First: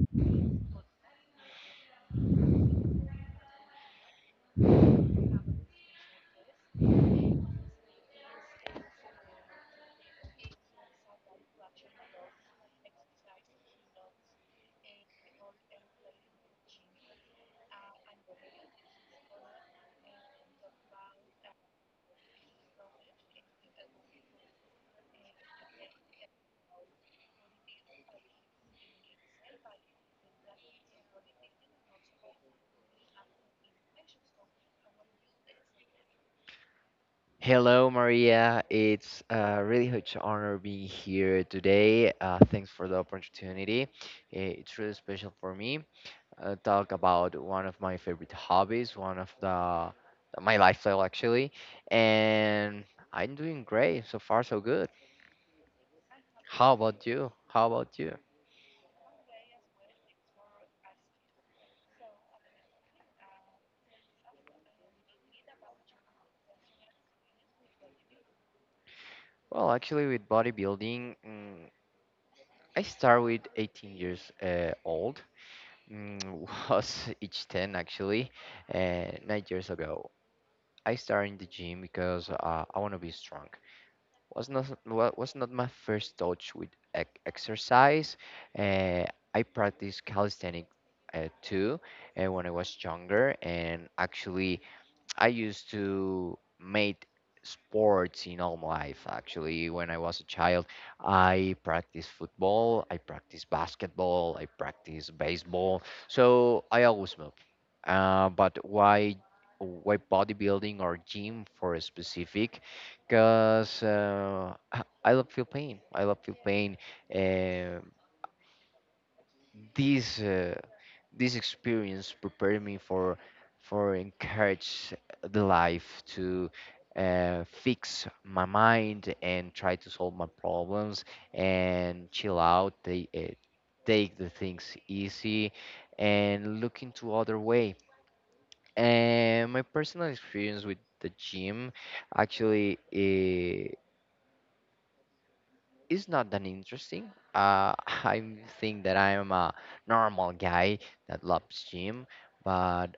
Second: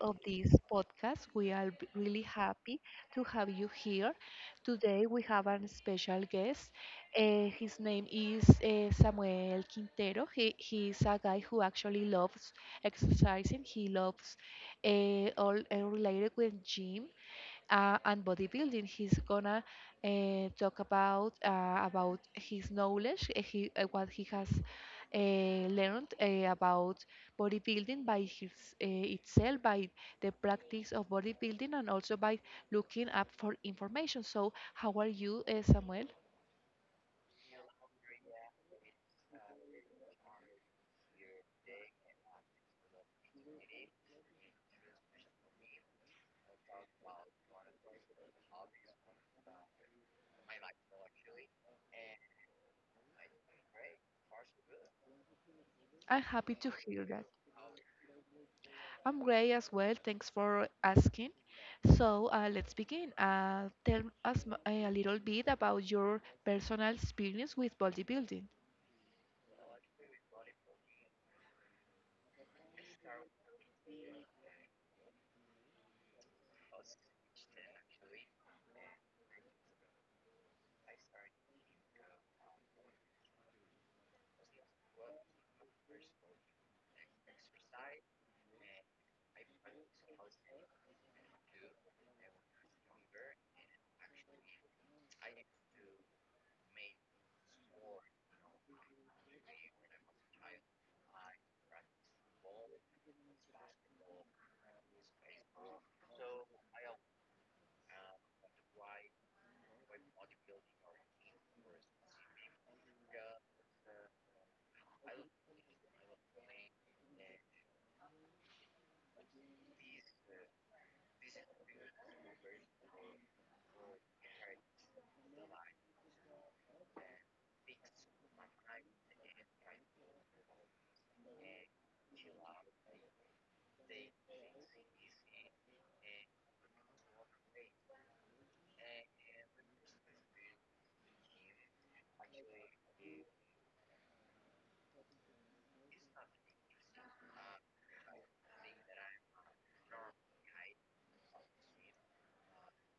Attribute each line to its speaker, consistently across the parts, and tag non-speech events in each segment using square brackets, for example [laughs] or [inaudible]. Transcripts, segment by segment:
Speaker 1: of this podcast. We are really happy to have you here. Today, we have a special guest. His name is Samuel Quintero. He's a guy who actually loves exercising, he loves all related with gym and bodybuilding. He's gonna talk about his knowledge, what he has learned about bodybuilding by his uh, itself, by the practice of bodybuilding, and also by looking up for information. So, how are you, Samuel?
Speaker 2: Hello, Maria. It's a really huge honor being here today. Thanks for the opportunity. It's really special for me. Talk about one of my favorite hobbies, one of the my lifestyle actually, and I'm doing great so far, so good.
Speaker 1: I'm happy to
Speaker 2: How
Speaker 1: hear
Speaker 2: about
Speaker 1: that.
Speaker 2: you? How about you?
Speaker 1: I'm great as well. Thanks for asking. So let's begin. Tell us a little bit about your personal experience with bodybuilding.
Speaker 2: Well, actually, with bodybuilding, I start with 18 years old. [laughs] Was each 10 actually, 9 years ago I started in the gym because I want to be strong. Was not was not my first touch with exercise. Uh, I practiced calisthenics too when I was younger, and actually I used to make sports in all my life. Actually, when I was a child, I practiced football, I practiced basketball, I practiced baseball. So I always move but why bodybuilding or gym for a specific because [laughs] I love feel pain, I love feel pain, and this this experience prepared me for encourage the life to fix my mind and try to solve my problems, and chill out they take the things easy and look into other ways. And my personal experience with the gym actually is not that interesting. [laughs] I think that I am a normal guy that loves gym, but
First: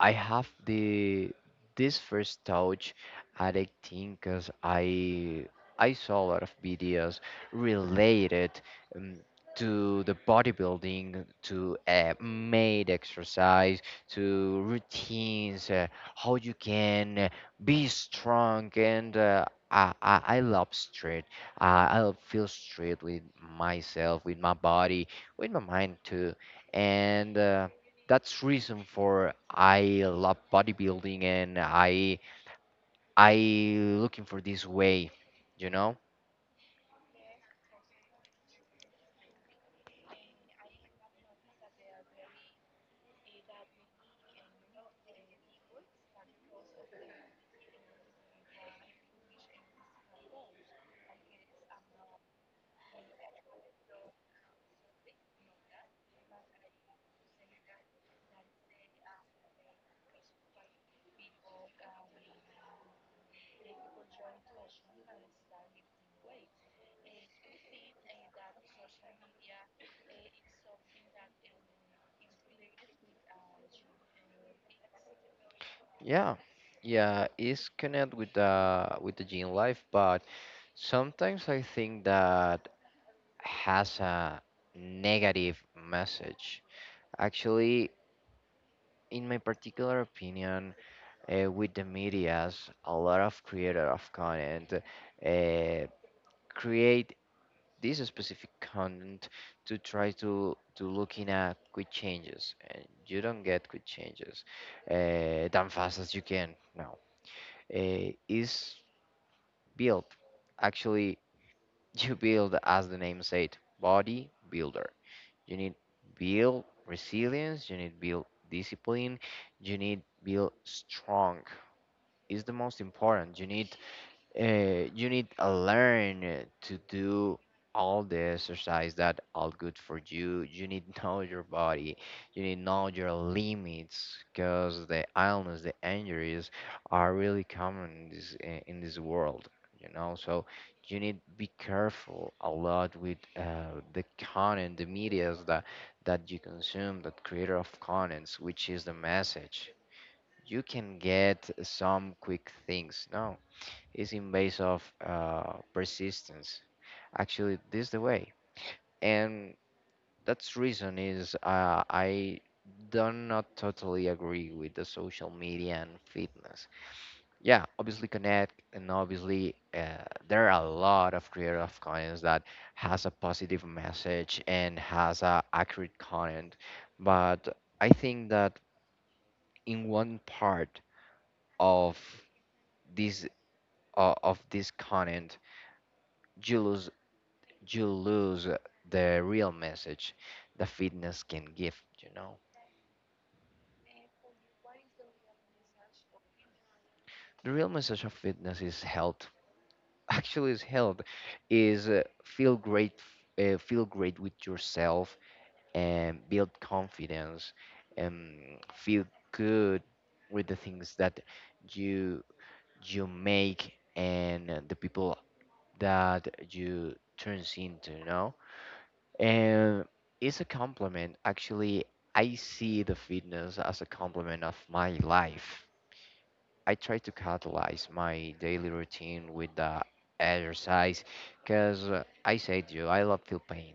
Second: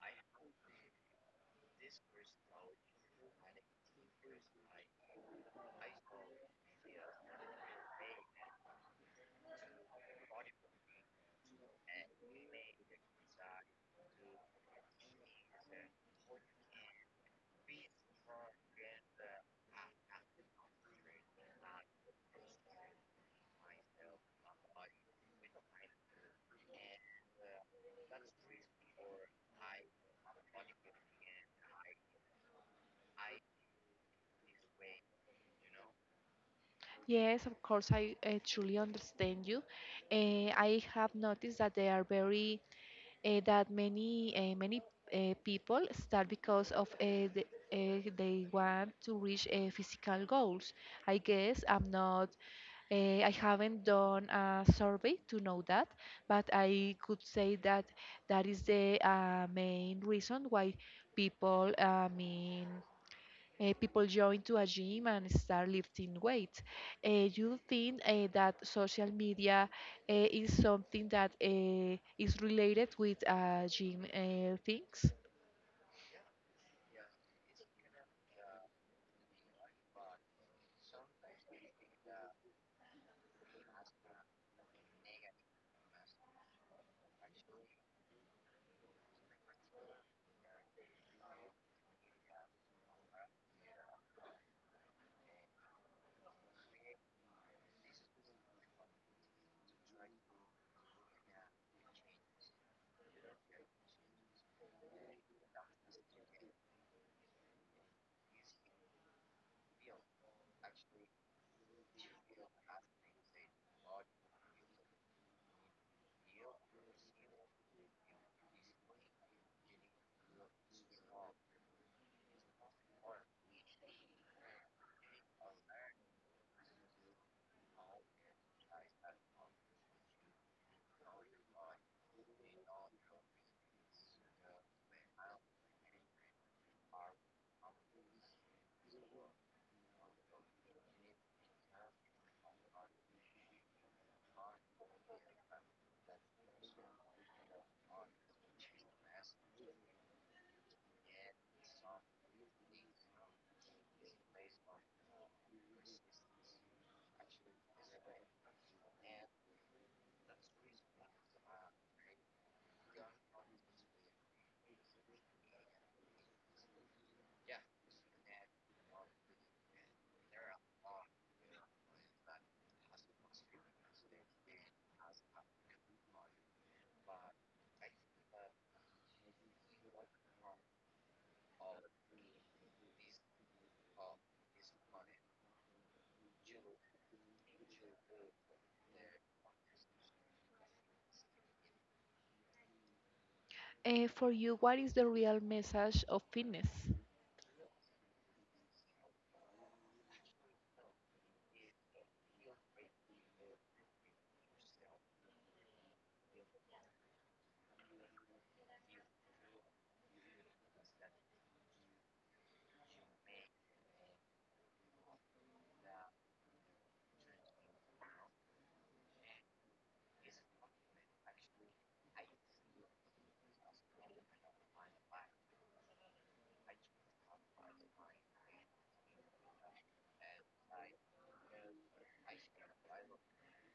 Speaker 2: I have the this first touch at 18 because I saw a lot of videos related um, to the bodybuilding, to made exercise, to routines, how you can be strong, and uh, I love straight. I love feel straight with myself, with my body, with my mind too, and. That's reason for I love bodybuilding and I looking for this way, you know?
Speaker 1: Yes, of course, I truly understand you. I have noticed that they are very that many people start because of they want to reach physical goals. I guess I'm not. I haven't done a survey to know that, but I could say that that is the main reason why people. I mean people join to a gym and start lifting weights. You think that social media is something that is related with gym things?
Speaker 2: Yeah. Yeah, it's connect with the gym life, but sometimes I think that has a negative message. Actually, in my particular opinion, with the medias, a lot of creator of content uh, create this specific content to try to looking at quick changes. And you don't get quick changes done fast as you can, no, is built actually. [laughs] You build, as the name said, body builder, you need build resilience, you need build discipline, you need build strong, is the most important. You need you need to learn to do all the exercise that all good for you. You need to know your body, you need to know your limits, because the illness, the injuries are really common in this in this world, you know. So you need to be careful a lot with the content, the medias, that you consume, that creator of contents, which is the message you can get. Some quick things, no, is in base of persistence. Actually, this the way, and that's reason is I do not totally agree with the social media and fitness. Yeah, obviously connect, and obviously there are a lot of creative contents that has a positive message and has a accurate content, but I think that in one part of this of this content, you lose, you lose the real message that fitness can give, you know.
Speaker 1: For you, what is the real message of fitness?
Speaker 2: The real message of fitness is health. [laughs] Actually is health, is feel great, feel great with yourself, and build confidence, and feel good with the things that you you make, and the people that you turns into, you know. And it's a compliment. Actually, I see the fitness as a complement of my life. I try to catalyze my daily routine with the exercise, because I said to you, I love feel pain.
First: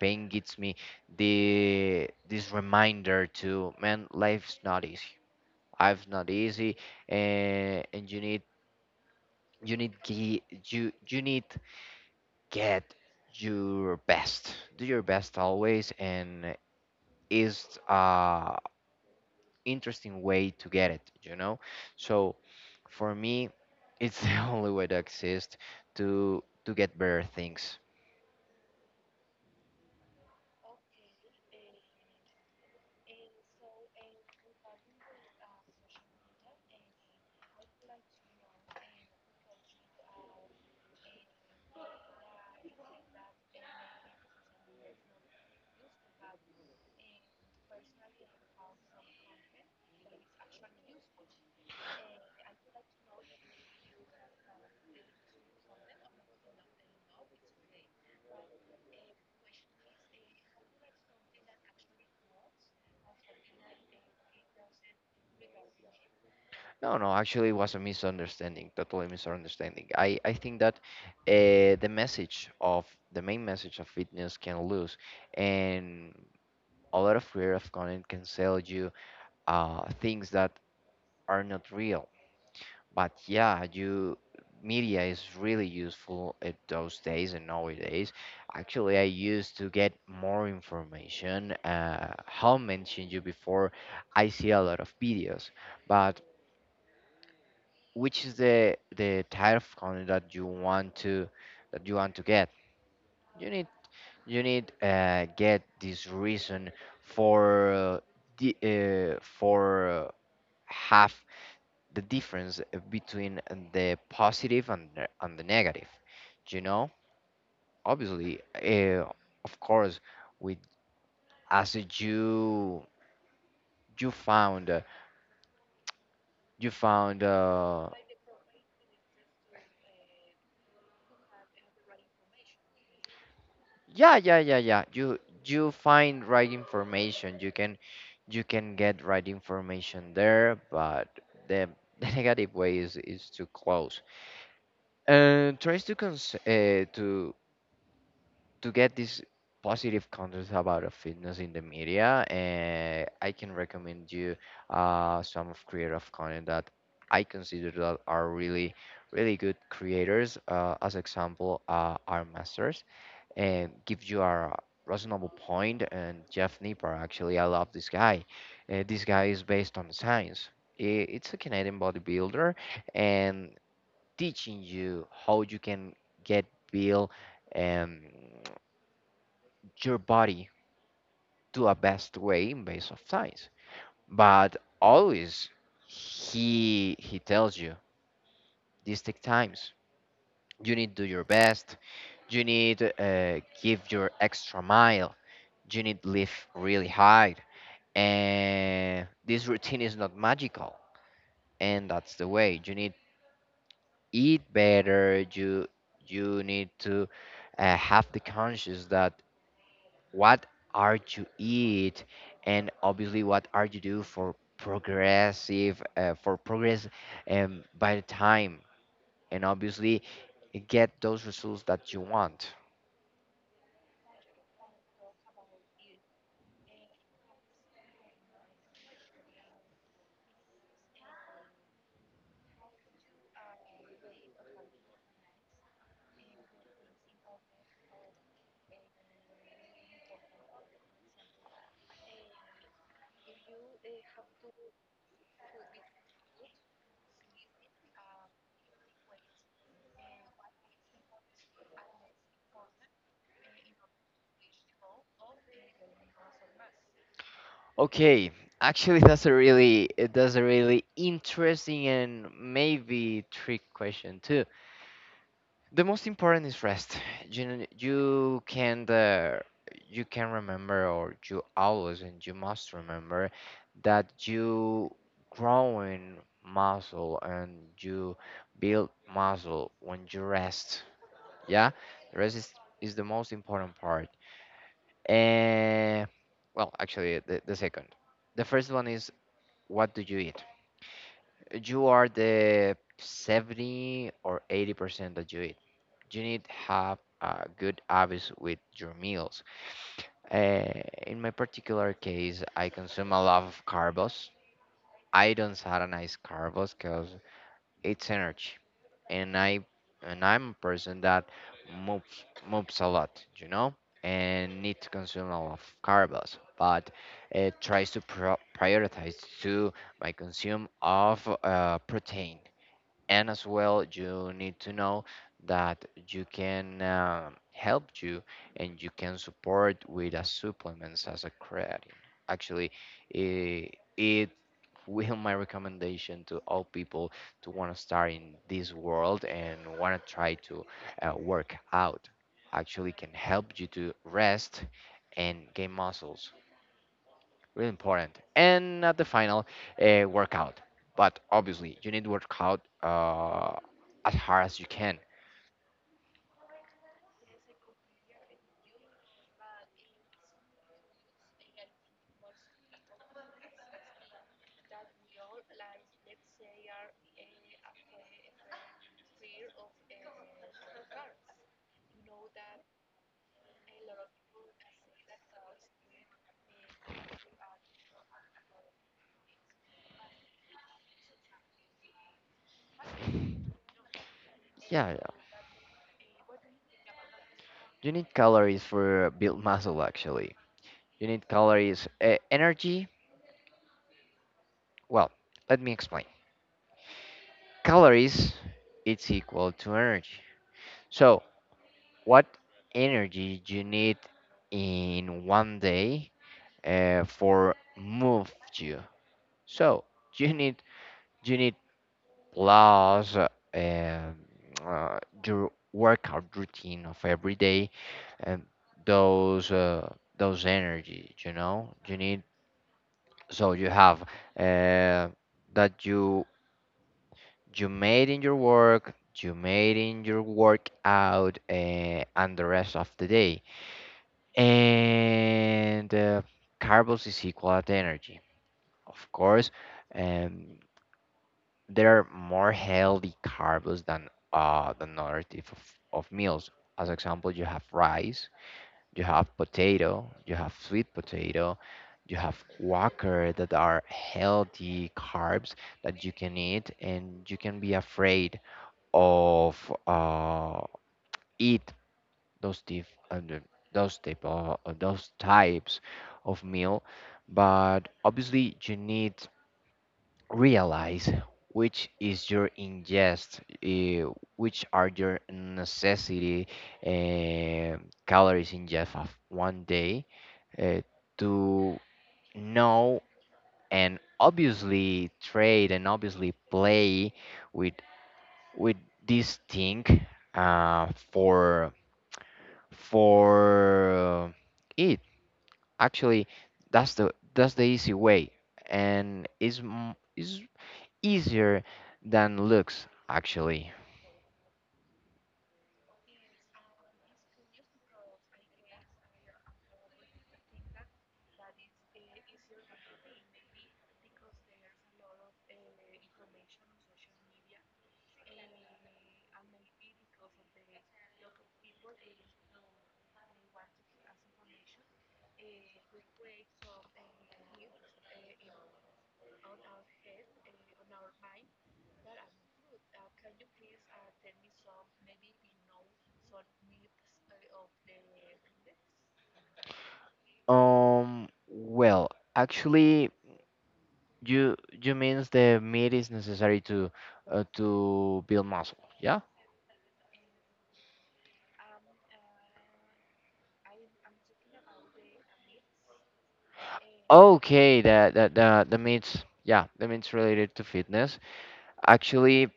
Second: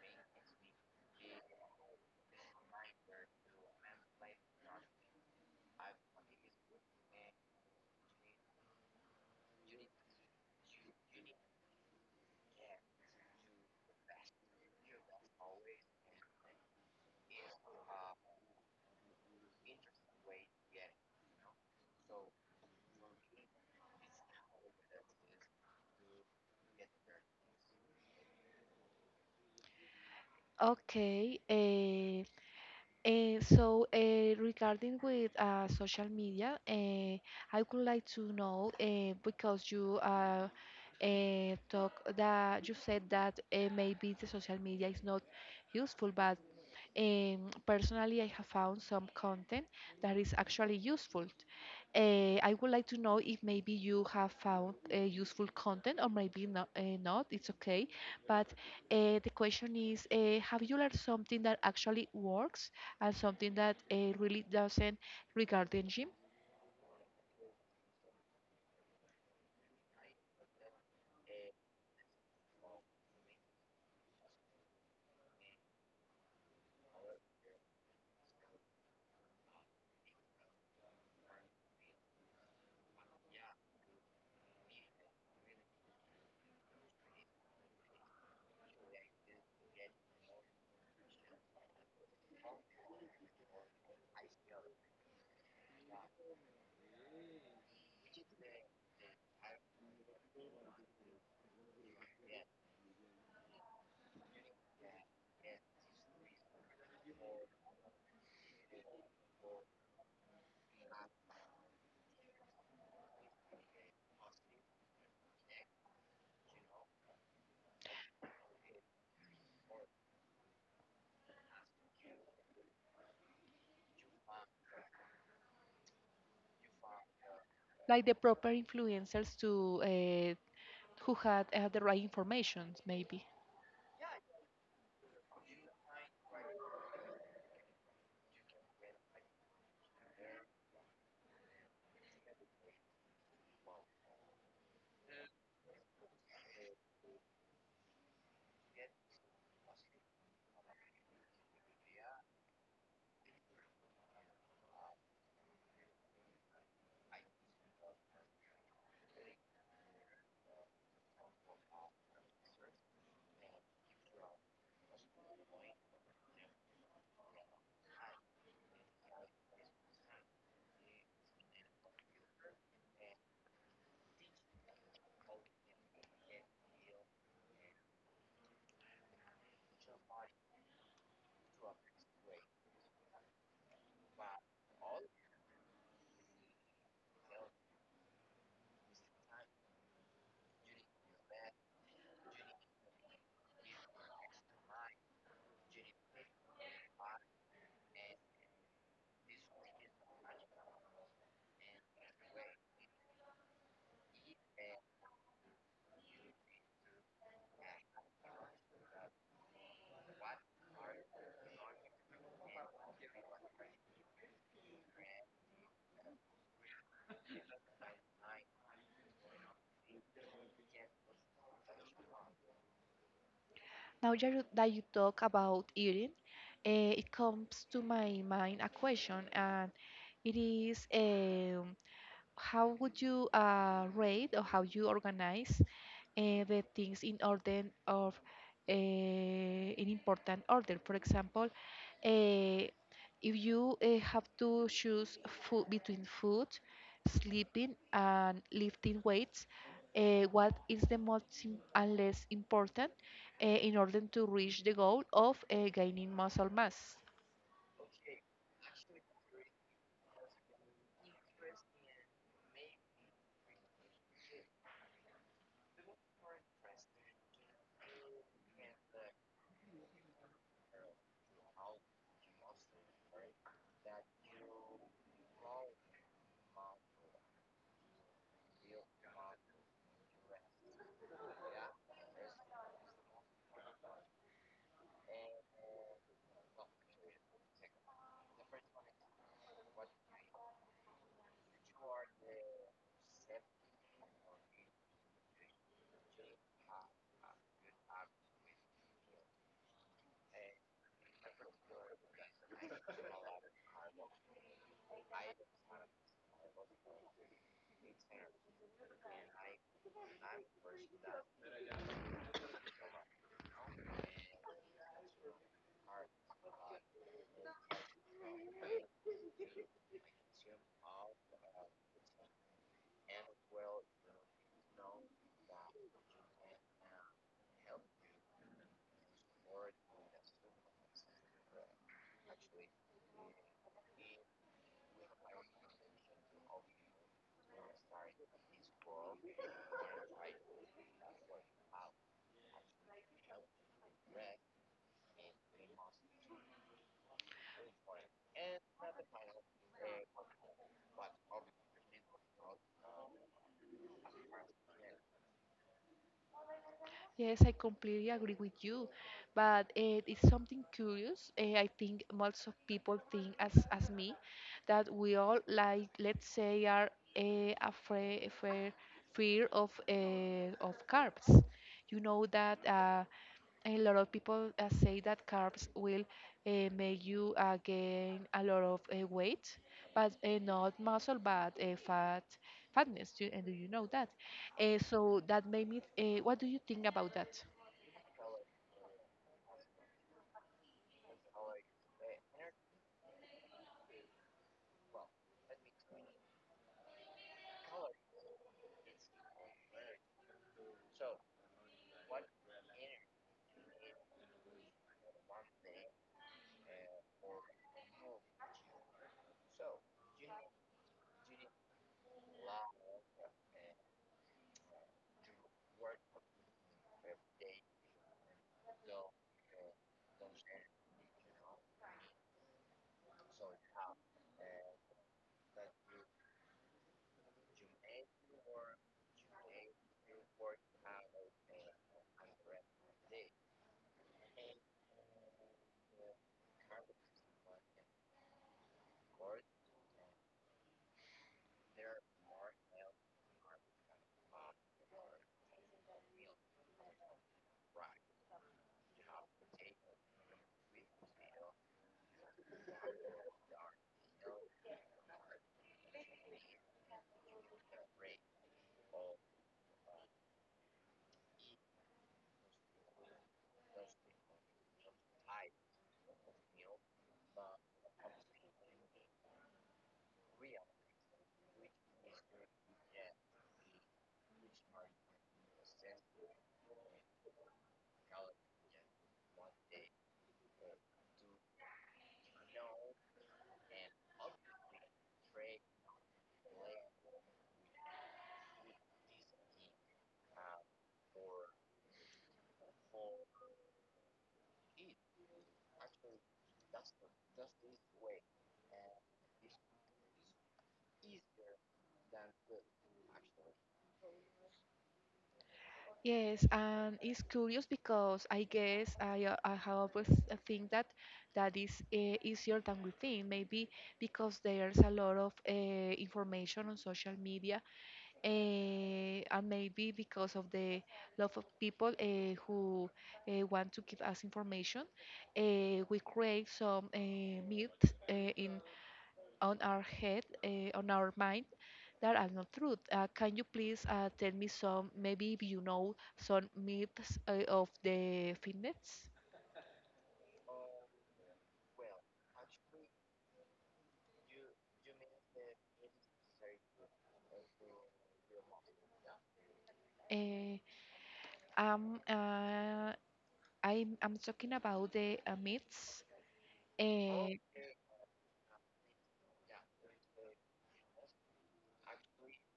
Speaker 2: Pain gives me the this reminder to man, life's not easy. Life's not easy, and you need, you need you need get your best. Do your best always, and is a interesting way to get it, you know. So for me it's [laughs] the only way that exists to get better things.
Speaker 1: Okay, so, regarding with social media, I would like to know because you talk that you said that maybe the social media is not useful, but personally, I have found some content that is actually useful. I would like to know if maybe you have found useful content or maybe not, not, it's okay. But the question is have you learned something that actually works and something that really doesn't regarding gym?
Speaker 2: No, no, actually, it was a misunderstanding, totally misunderstanding. I think that the message of the main message of fitness can lose, and a lot of creative content can sell you things that are not real. But yeah, you media is really useful at those days and nowadays. Actually, I used to get more information. How mentioned you before, I see a lot of videos, but which is the type of content that you want to that you want to get? You need, get this reason for the, uh, for uh, have the difference between the positive and the negative. You know, obviously, of course, with as you, you found uh, you found,
Speaker 1: Like the proper influencers to who had the right information, maybe.
Speaker 2: yeah, yeah, yeah, yeah you find right information. You can, you can get right information there, but the [laughs] the negative way is too close. And tries to to get these positive content about a fitness in the media, and I can recommend you some of creative content that I consider that are really, really good creators. As example, our masters, and give you a reasonable point, and Jeff Nipper. Actually, I love this guy. This guy is based on science. It's a Canadian bodybuilder and teaching you how you can get built. Um, your body to a best way in base of science. But always he tells you this take times. You need do your best. You need give your extra mile. You need live really hard. And this routine is not magical. And that's the way. You need eat better. You need to have the conscious that what are you eat, and obviously what are you do for progressive, for progress by the time, and obviously get those results that you want.
Speaker 1: Now that you talk about eating, it comes to my mind a question, and it is how would you rate or how you organize the things in order of in important order. For example, uh, if you have to choose food between food, sleeping, and lifting weights, what is the most and less important in order to reach the goal of gaining muscle mass?
Speaker 2: Okay, actually that's a really interesting and maybe trick question too. The most important is rest. You know, you can the, you can remember, or you always and you must remember that you growing muscle and you build muscle when you rest. Yeah, the rest is the most important part. And well, actually, the first one is, what do you eat? You are the 70 or 80% that you eat, you need to have good habits with your meals. Uh, in my particular case, I consume a lot of carbs. I don't satanize carbs because it's energy, and I, and I'm a person that moves, moves a lot, you know, and need to consume a lot of carbs, but it tries to prioritize to my consume of protein. And as well, you need to know that you can help you, and you can support with a supplements as a creatine. Actually, it will my recommendation to all people to want to start in this world and want to try to work out. Actually can help you to rest and gain muscles, really important. And at the final, workout. But obviously, you need to work out as hard as you can.
Speaker 1: Yes, I completely agree with you, but it's something curious. I think most of people think as me that we all like let's say are afraid, fear of carbs. You know that a lot of people say that carbs will make you gain a lot of weight, but not muscle, but fat, fatness. Do, and do you know that?
Speaker 2: Yeah, yeah.
Speaker 1: So that made me. What do you think about that?
Speaker 2: You need calories for build muscle actually. You need calories, energy. Well, let me explain. Calories, it's equal to energy. So, what energy you need in one day for move you? So, you need, you need laws, and uh, your workout routine of every day, and those uh, those energy. You know, you need, so you have uh, that you made in your work, you made in your workout, and the rest of the day. And carbs is equal at energy, of course. Um, there are more healthy carbs than other type of meals. As example, you have rice, you have potato, you have sweet potato, you have quaker, that are healthy carbs that you can eat, and you can be afraid of uh, eat those type, uh, the- those type of, those types of meal. But obviously, you need realize which is your ingest, which are your necessity, uh, calories ingest of one day, uh, to know, and obviously trade, and obviously play with with this thing uh, for for it. Actually, that's the easy way, and is easier than looks, actually.
Speaker 1: Yes, and it's curious because I guess I have always think that that is easier than we think. Maybe because there's a lot of information on social media and maybe because of the love of people who want to give us information, we create some myths eh, in on our head, on our mind that are not truth. Can you please tell me some, maybe if you know some myths of the fitness?
Speaker 2: Well, actually, you means the meat is necessary to build muscle, yeah?
Speaker 1: Eh, um, uh, I'm talking about the myths, eh,
Speaker 2: Okay, the meats, yeah, the meats related to fitness. Actually,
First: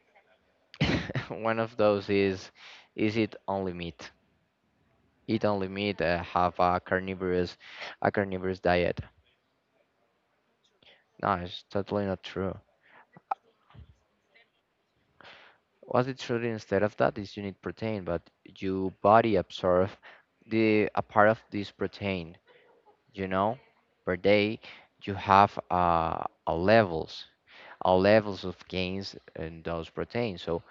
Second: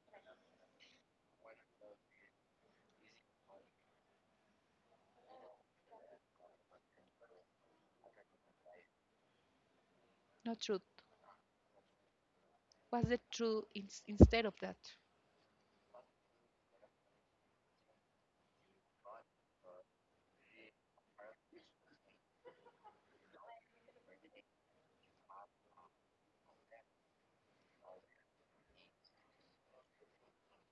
Speaker 2: [laughs] one of those is it only meat? Eat only meat, have a carnivorous, a carnivorous diet.
Speaker 1: not truth.
Speaker 2: No, it's totally not true.
Speaker 1: What's the truth instead of that?
Speaker 2: What's the truth instead of that is, you need protein, but your body absorbs the a part of this protein. You know, per day you have a levels of gains in those proteins. So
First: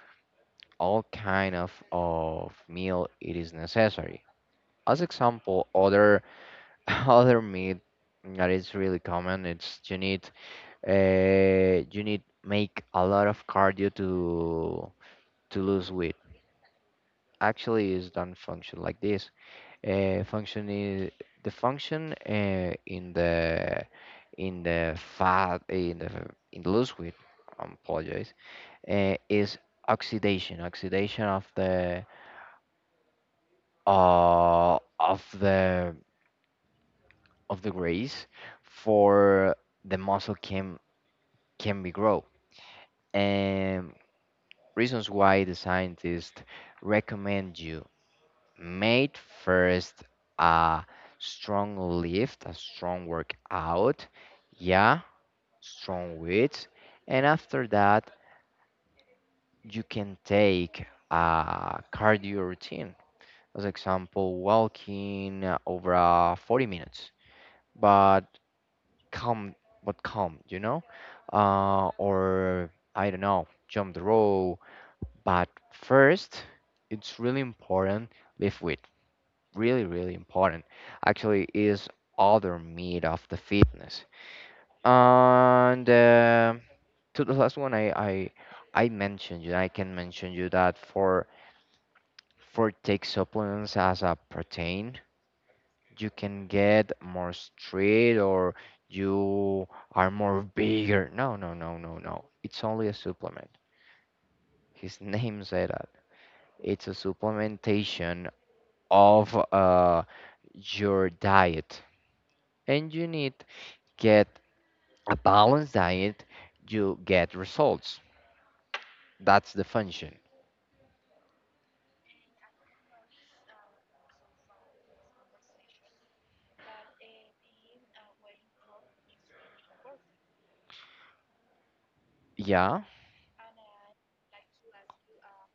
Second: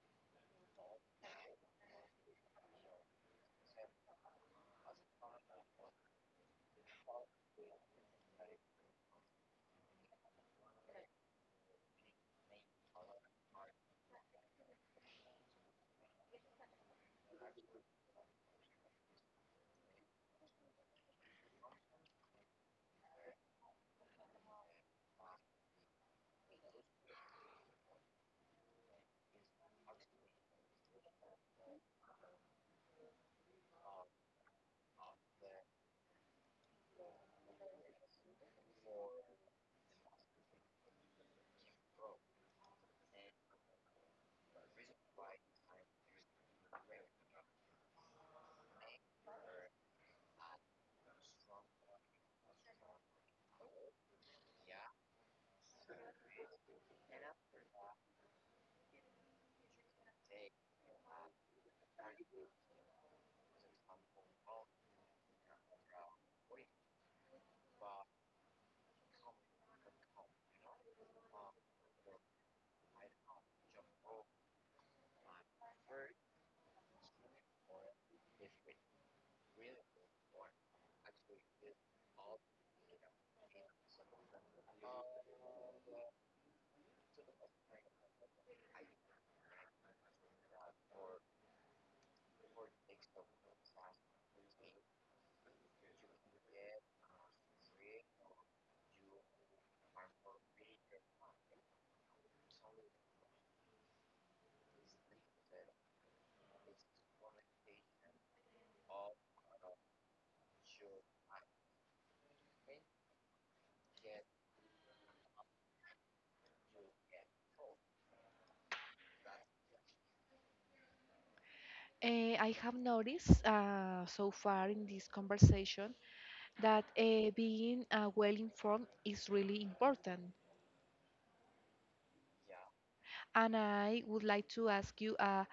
Speaker 2: all kind of meal it is necessary. As example, other [laughs] other meat that is really common. It's you need make a lot of cardio to lose weight actually is done function like this. Function is the function in the fat in the loose width. I apologize. Is oxidation of the of the of the grace for the muscle can be grow and reasons why the scientists recommend you made first a strong lift, a strong workout, yeah, strong weights, and after that you can take a cardio routine, as example, walking over 40 minutes, but come, come, or I don't know, jump the rope. But first, it's really important lift weight. Really, really important actually is other meat of the fitness. And to the last one, I mentioned you. I can mention you that for take supplements as a protein, you can get more straight or you are more bigger. No, no, no, no, no. It's only a supplement. His [laughs] name said that. It's a supplementation of your diet, and you need get a balanced diet, you get results. That's the function.
Speaker 1: I have noticed so far in this conversation that being well informed is really important.
Speaker 2: Yeah.
Speaker 1: And I would like to ask you uh,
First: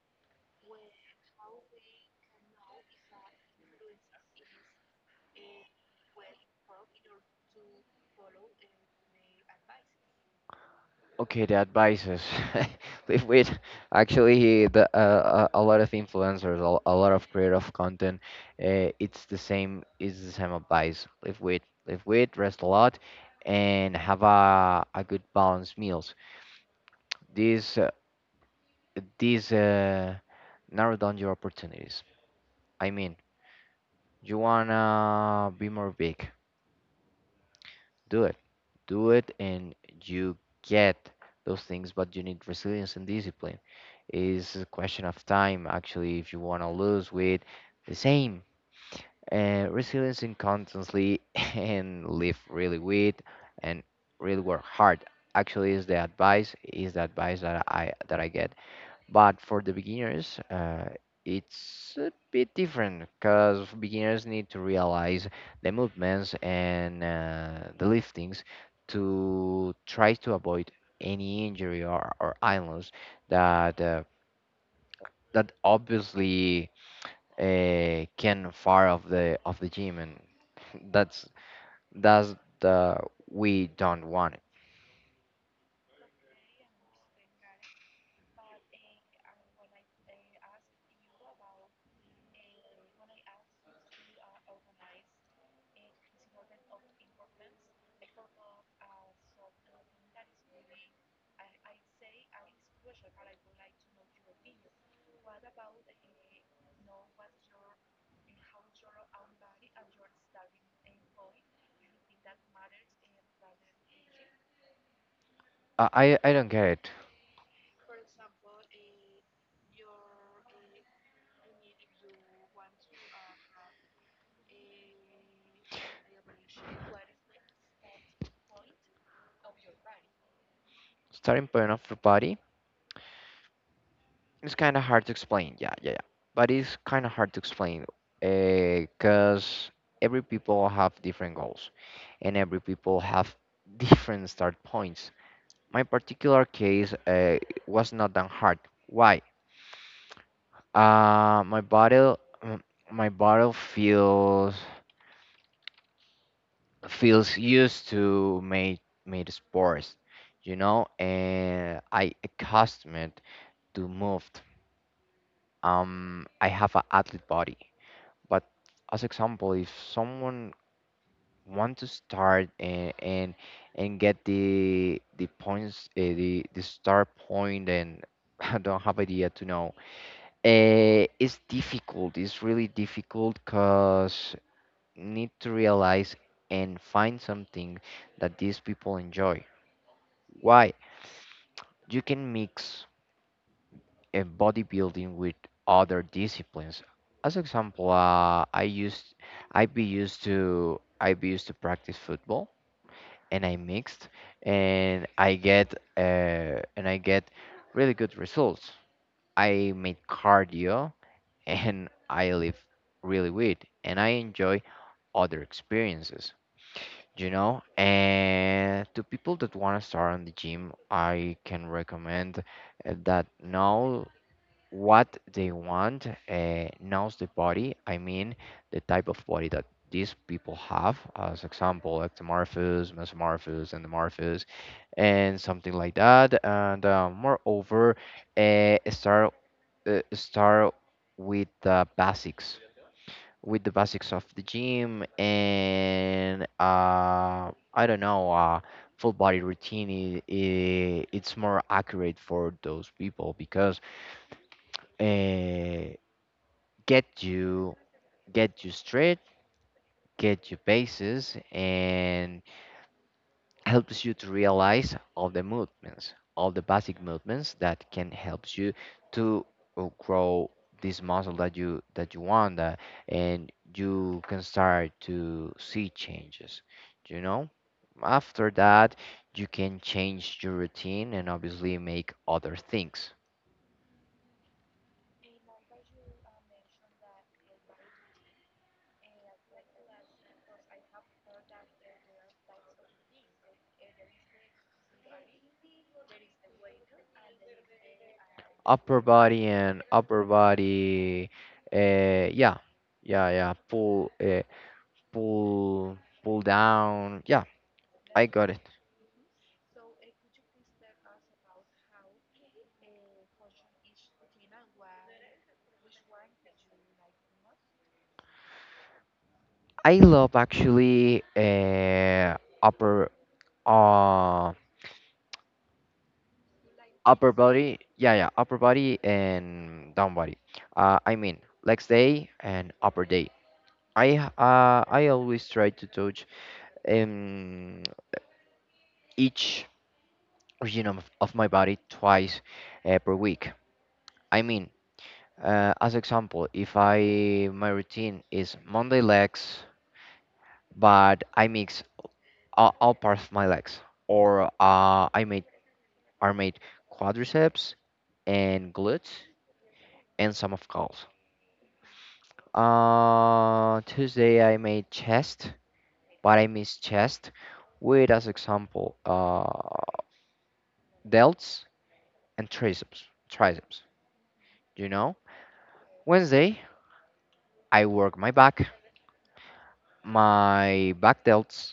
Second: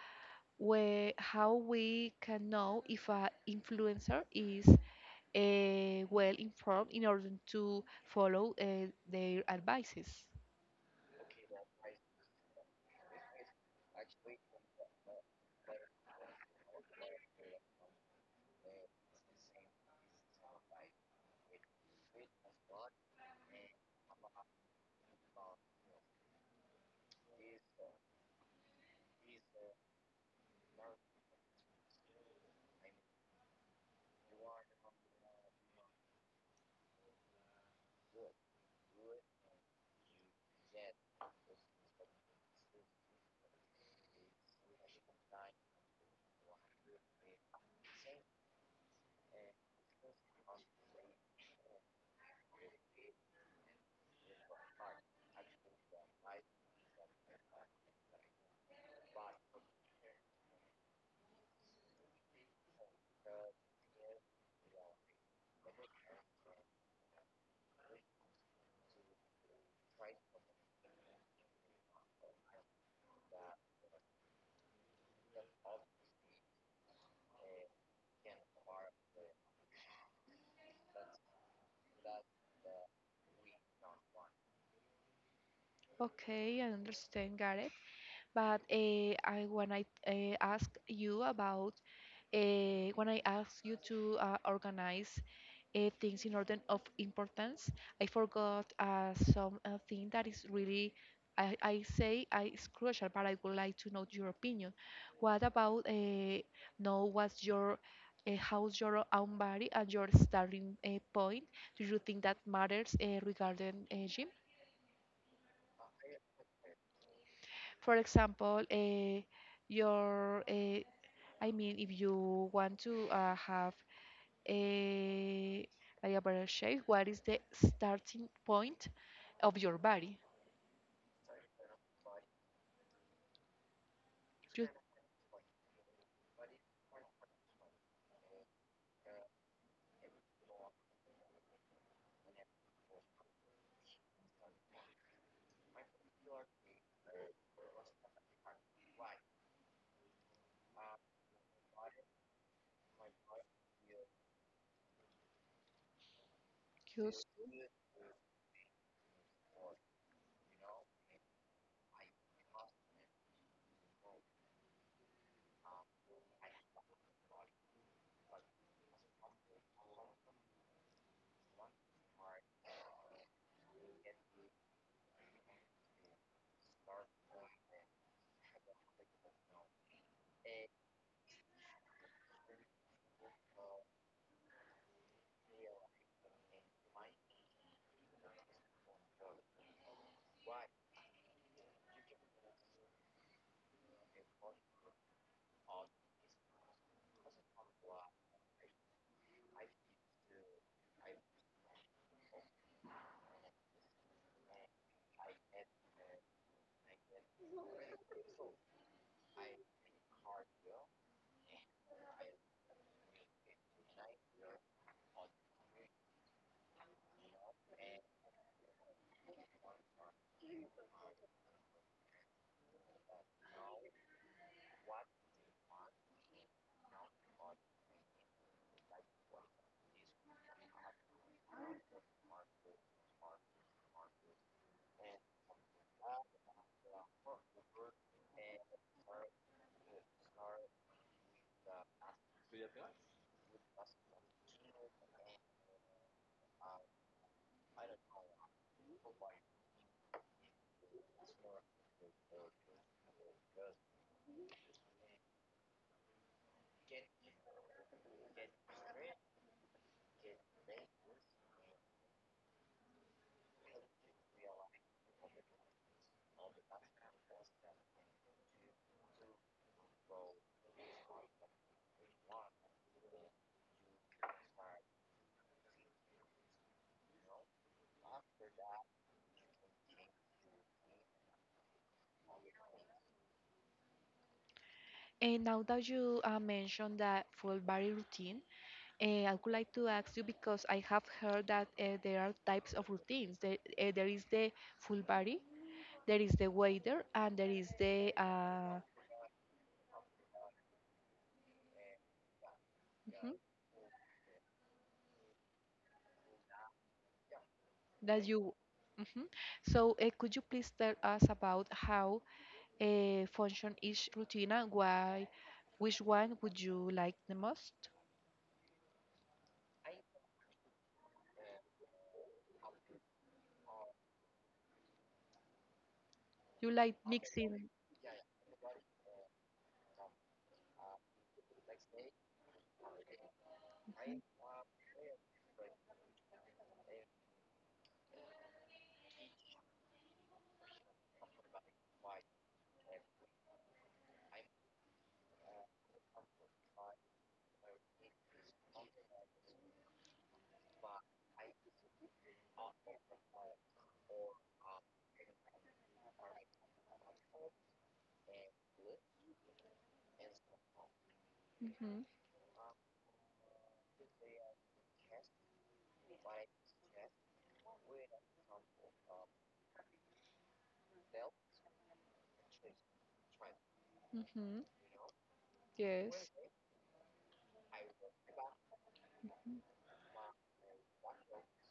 Speaker 1: where, how we can know if an influencer is well informed in order to follow their advices.
Speaker 2: Okay, the advices. [laughs] Live with actually the a lot of influencers, a lot of creative content. It's the same. It's the same advice. Live with, rest a lot, and have a good balanced meals. This uh, this narrow down your opportunities. I mean, you wanna be more big, do it and you get those things, but you need resilience and discipline. It's a question of time, actually, if you want to lose weight. The same, resilience and constantly [laughs] and live really with and really work hard. Actually, is the advice that I get but for the beginners, it's a bit different because beginners need to realize the movements and the liftings to try to avoid any injury or illness that that obviously can far of the gym and [laughs] that's that's the we don't want it.
Speaker 1: Okay, I understand, Gareth. But I when I ask you about when I asked you to organize things in order of importance, I forgot some thing that is really, I say it's crucial, but I would like to know your opinion. What about know what's your how's your own body and your starting point? Do you think that matters regarding gym?
Speaker 2: I don't get it.
Speaker 1: For example, your I mean, if you want to have eh, like a better shape, what is the starting point of your body?
Speaker 2: Starting point of the body. It's
Speaker 1: You-
Speaker 2: kind of hard to explain. Yeah, yeah, yeah. But it's kind of hard to explain because every people have different goals and every people have [laughs] different start points. My particular case was not that hard. Why? My body, mm, my body feels
Speaker 1: you
Speaker 2: used to made sports, you know, and I accustomed to moved. I have an athlete body. But as example, if someone want to start and get the points, the start point, and [laughs] I don't have idea to know, it's difficult. It's really difficult because need to realize and find something that these people enjoy. Why? You can mix and bodybuilding with other disciplines. As example, I'd be used to practice football and I mixed and I get really good results. I made cardio and I live really with and I enjoy other experiences. You know, and to people that want to start on the gym, I can recommend that now what they want knows the body. I mean, the type of body that these people have, as example, ectomorphs, mesomorphs, endomorphs and something like that. And moreover uh, start start with the basics of the gym and I don't know, full body routine I it's more accurate for those people because uh, get you get you straight, get you bases, and helps you to realize all the movements, all the basic movements that can help you to grow this muscle that you want, that, and you can start to see changes. You know, after that, you can change your routine and obviously make other things.
Speaker 1: and now that you mentioned that full body routine, I would like to ask you because I have heard that there are types of routines there, there is the full body, there is the waiter and there is the
Speaker 2: Upper body, and upper body, yeah, yeah,
Speaker 1: mhm,
Speaker 2: yeah. Pull pull pull down, yeah.
Speaker 1: that
Speaker 2: I got
Speaker 1: you
Speaker 2: it.
Speaker 1: mhm. So could you please tell us about how function each rutina, why, which one would you like the most?
Speaker 2: I love actually, upper, uh
Speaker 1: You like
Speaker 2: upper
Speaker 1: mixing?
Speaker 2: body, yeah, yeah, upper body and down body. I mean, legs day and upper day. I, I always try to touch um each region of my body twice per week. I mean, as example, if I my routine is Monday legs, but I mix all parts of my legs, or I made are made quadriceps and glutes and some of calves.
Speaker 1: Mm-hmm,
Speaker 2: Tuesday I made chest, but I miss chest with, as example, delts and triceps.
Speaker 1: mm-hmm,
Speaker 2: You know.
Speaker 1: yes.
Speaker 2: Wednesday I work my back delts,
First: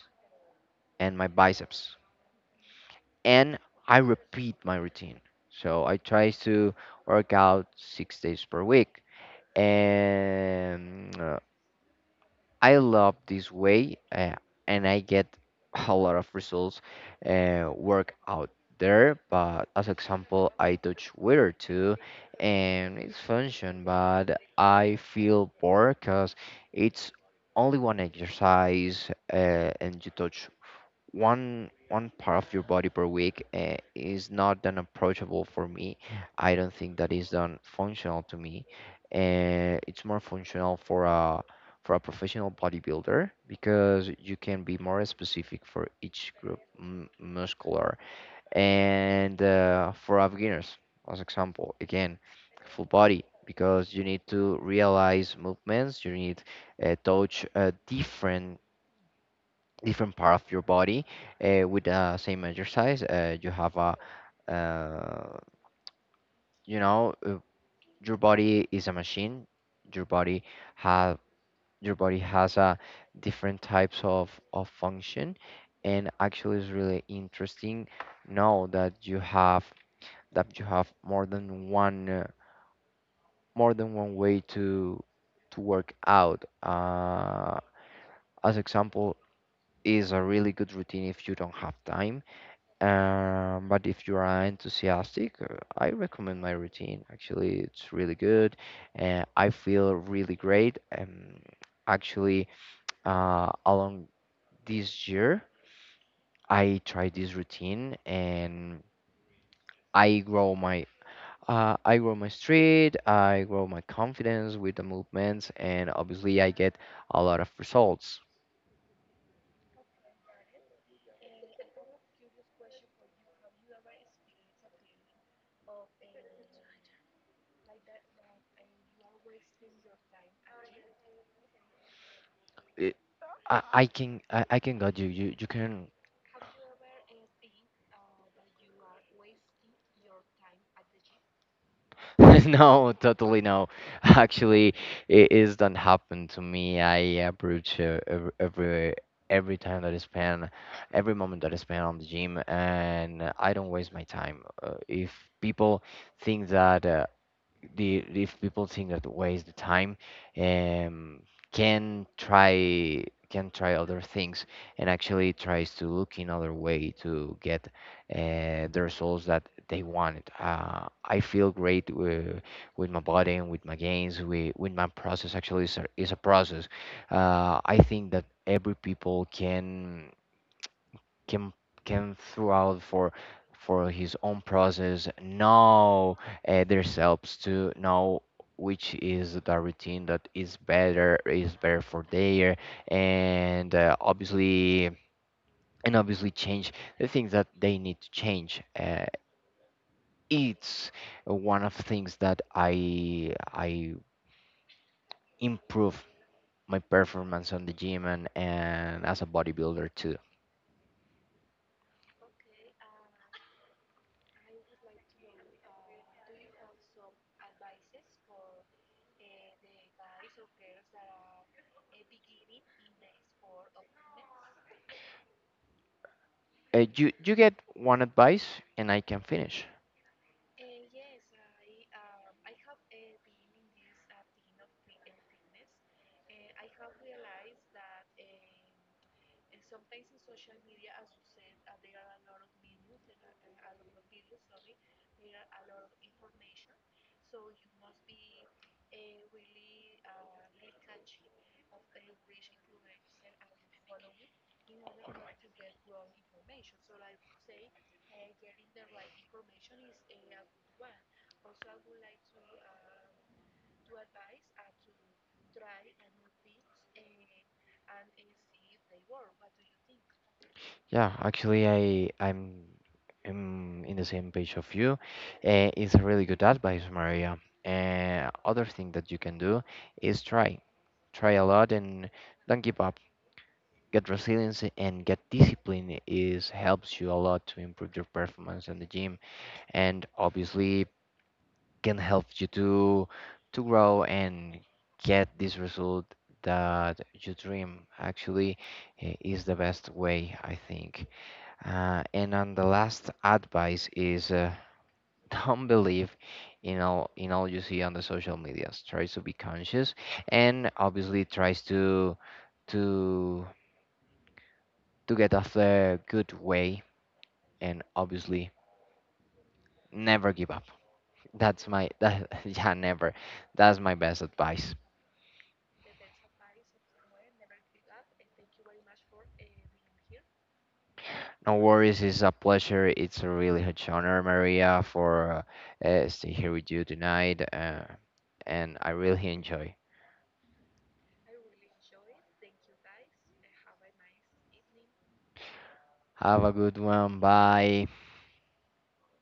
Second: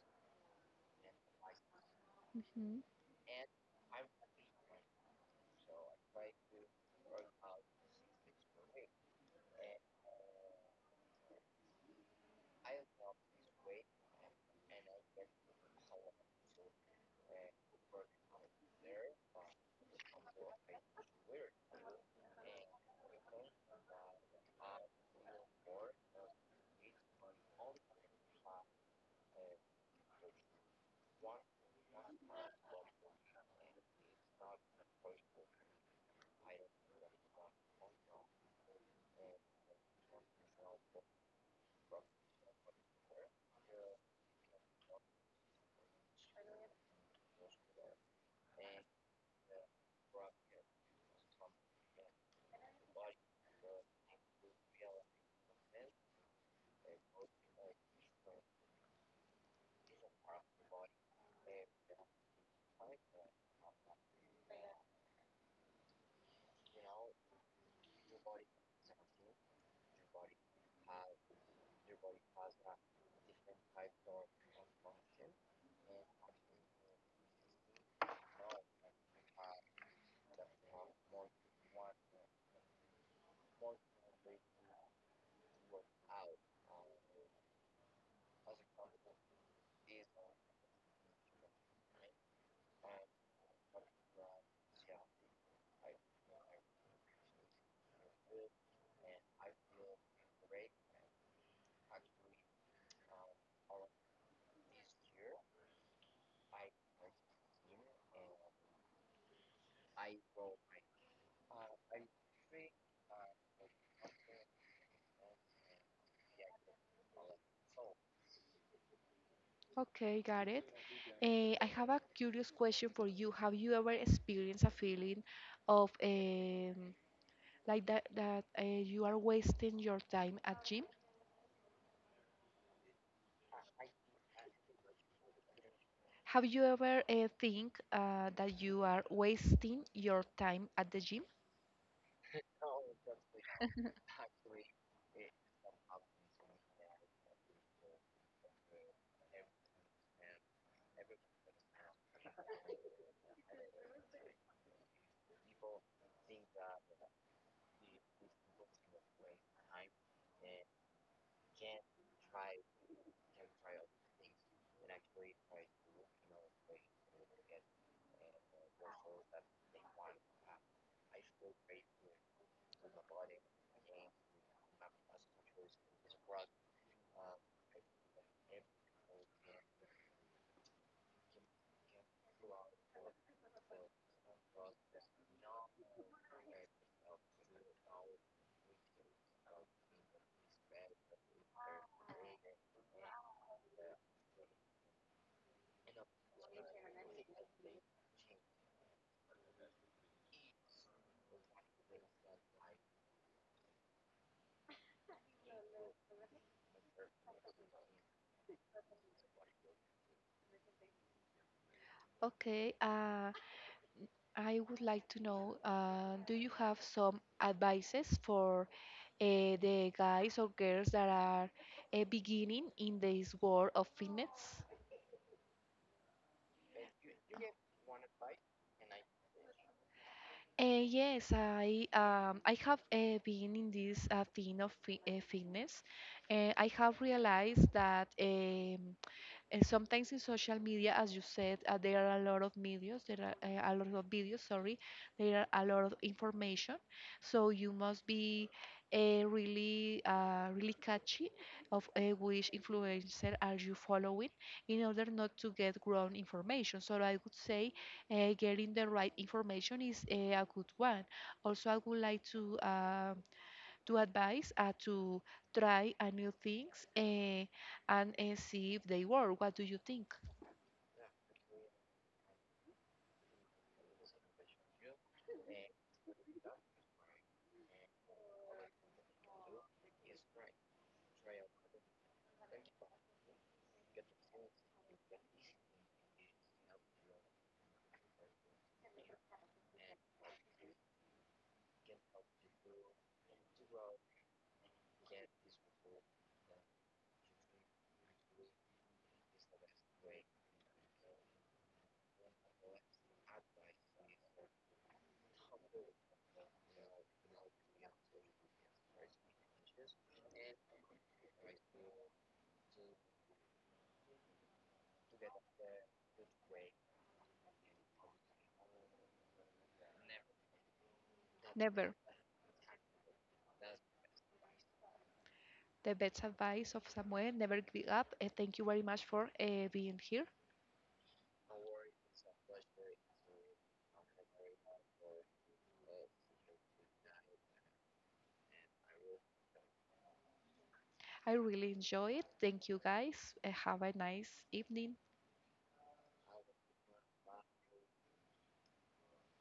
Speaker 2: and my biceps.
Speaker 1: Mm-hmm.
Speaker 2: And I repeat my routine. So I try to work out six days per week, and I love this way, and I get a lot of results work out there. But as example, I touch water too, and it's function, but I feel bored because it's only one exercise and you touch one part of your body per week. Is not then approachable for me. I don't think that is done functional to me. It's more functional for a professional bodybuilder because you can be more specific for each group m- muscular. And for our beginners, as example, again, full body because you need to realize movements. You need touch different part of your body with the same exercise. Uh, you know, your body is a machine. Your body have, your body has a different types of function, and actually it's really interesting now that you have that you have more than one uh, more than one way to work out. As example, is a really good routine if you don't have time. But if you are enthusiastic, I recommend my routine. Actually, it's really good. I feel really great. Actually, along this year, I tried this routine and I grow my I grow my street. I grow my confidence with the movements, and obviously, I get a lot of results.
Speaker 1: Okay, got it. Eh, I have a curious question for you. Have you ever experienced a feeling of like that you are wasting your time at gym?
Speaker 2: It, I can I can guide you. You can
Speaker 1: Have you ever think that you are wasting your time at the gym?
Speaker 2: [laughs] no, totally no. Actually, it is don't happen to me. I approach every time that I spend, every moment that I spend on the gym, and I don't waste my time. If people think that the if people think that waste the time um can try other things and actually tries to look in other way to get the results that they wanted. I feel great with my body and with my gains with my process. Actually is a process. I think that every people can came came throughout for his own process, know themselves to know which is the routine that is better for there. And obviously change the things that they need to change. It's one of the things that I improve my performance on the gym and as a bodybuilder too.
Speaker 1: Okay. I would like to know, do you have some advices for the guys or girls that are beginning in this world of fitness?
Speaker 2: You you get one advice and I can finish.
Speaker 1: Yes, I have been in this thing of fitness, and I have realized that. And sometimes in social media, as you said, there are a lot of videos. There are a lot of videos. Sorry, there are a lot of information. So you must be really, really catchy of which influencer are you following in order not to get wrong information. So I would say getting the right information is a good one. Also, I would like to. To advise to try new things and see if they work. What do you think?
Speaker 2: Yeah, actually, I'm in the same page of you. It's a really good advice, Maria. Other thing that you can do is try, try a lot and don't give up. Get resilience and get discipline is helps you a lot to improve your performance in the gym, and obviously can help you to grow and get this result that you dream. Actually, is the best way, I think. And on the last advice is [laughs] don't believe in all you see on the social medias. Try to be conscious and obviously tries to to get off the good way and obviously never give up. That's my
Speaker 1: Never.
Speaker 2: [laughs] that, yeah, never. That's my best advice.
Speaker 1: The best advice of Samuel, never give up. Thank you very much for being here.
Speaker 2: No worries, it's a pleasure. It's a really huge honor, Maria, for stay here with you tonight. And I really enjoy.
Speaker 1: I really enjoy it. Thank you guys. Have a nice evening.
Speaker 2: Have a good one. Bye.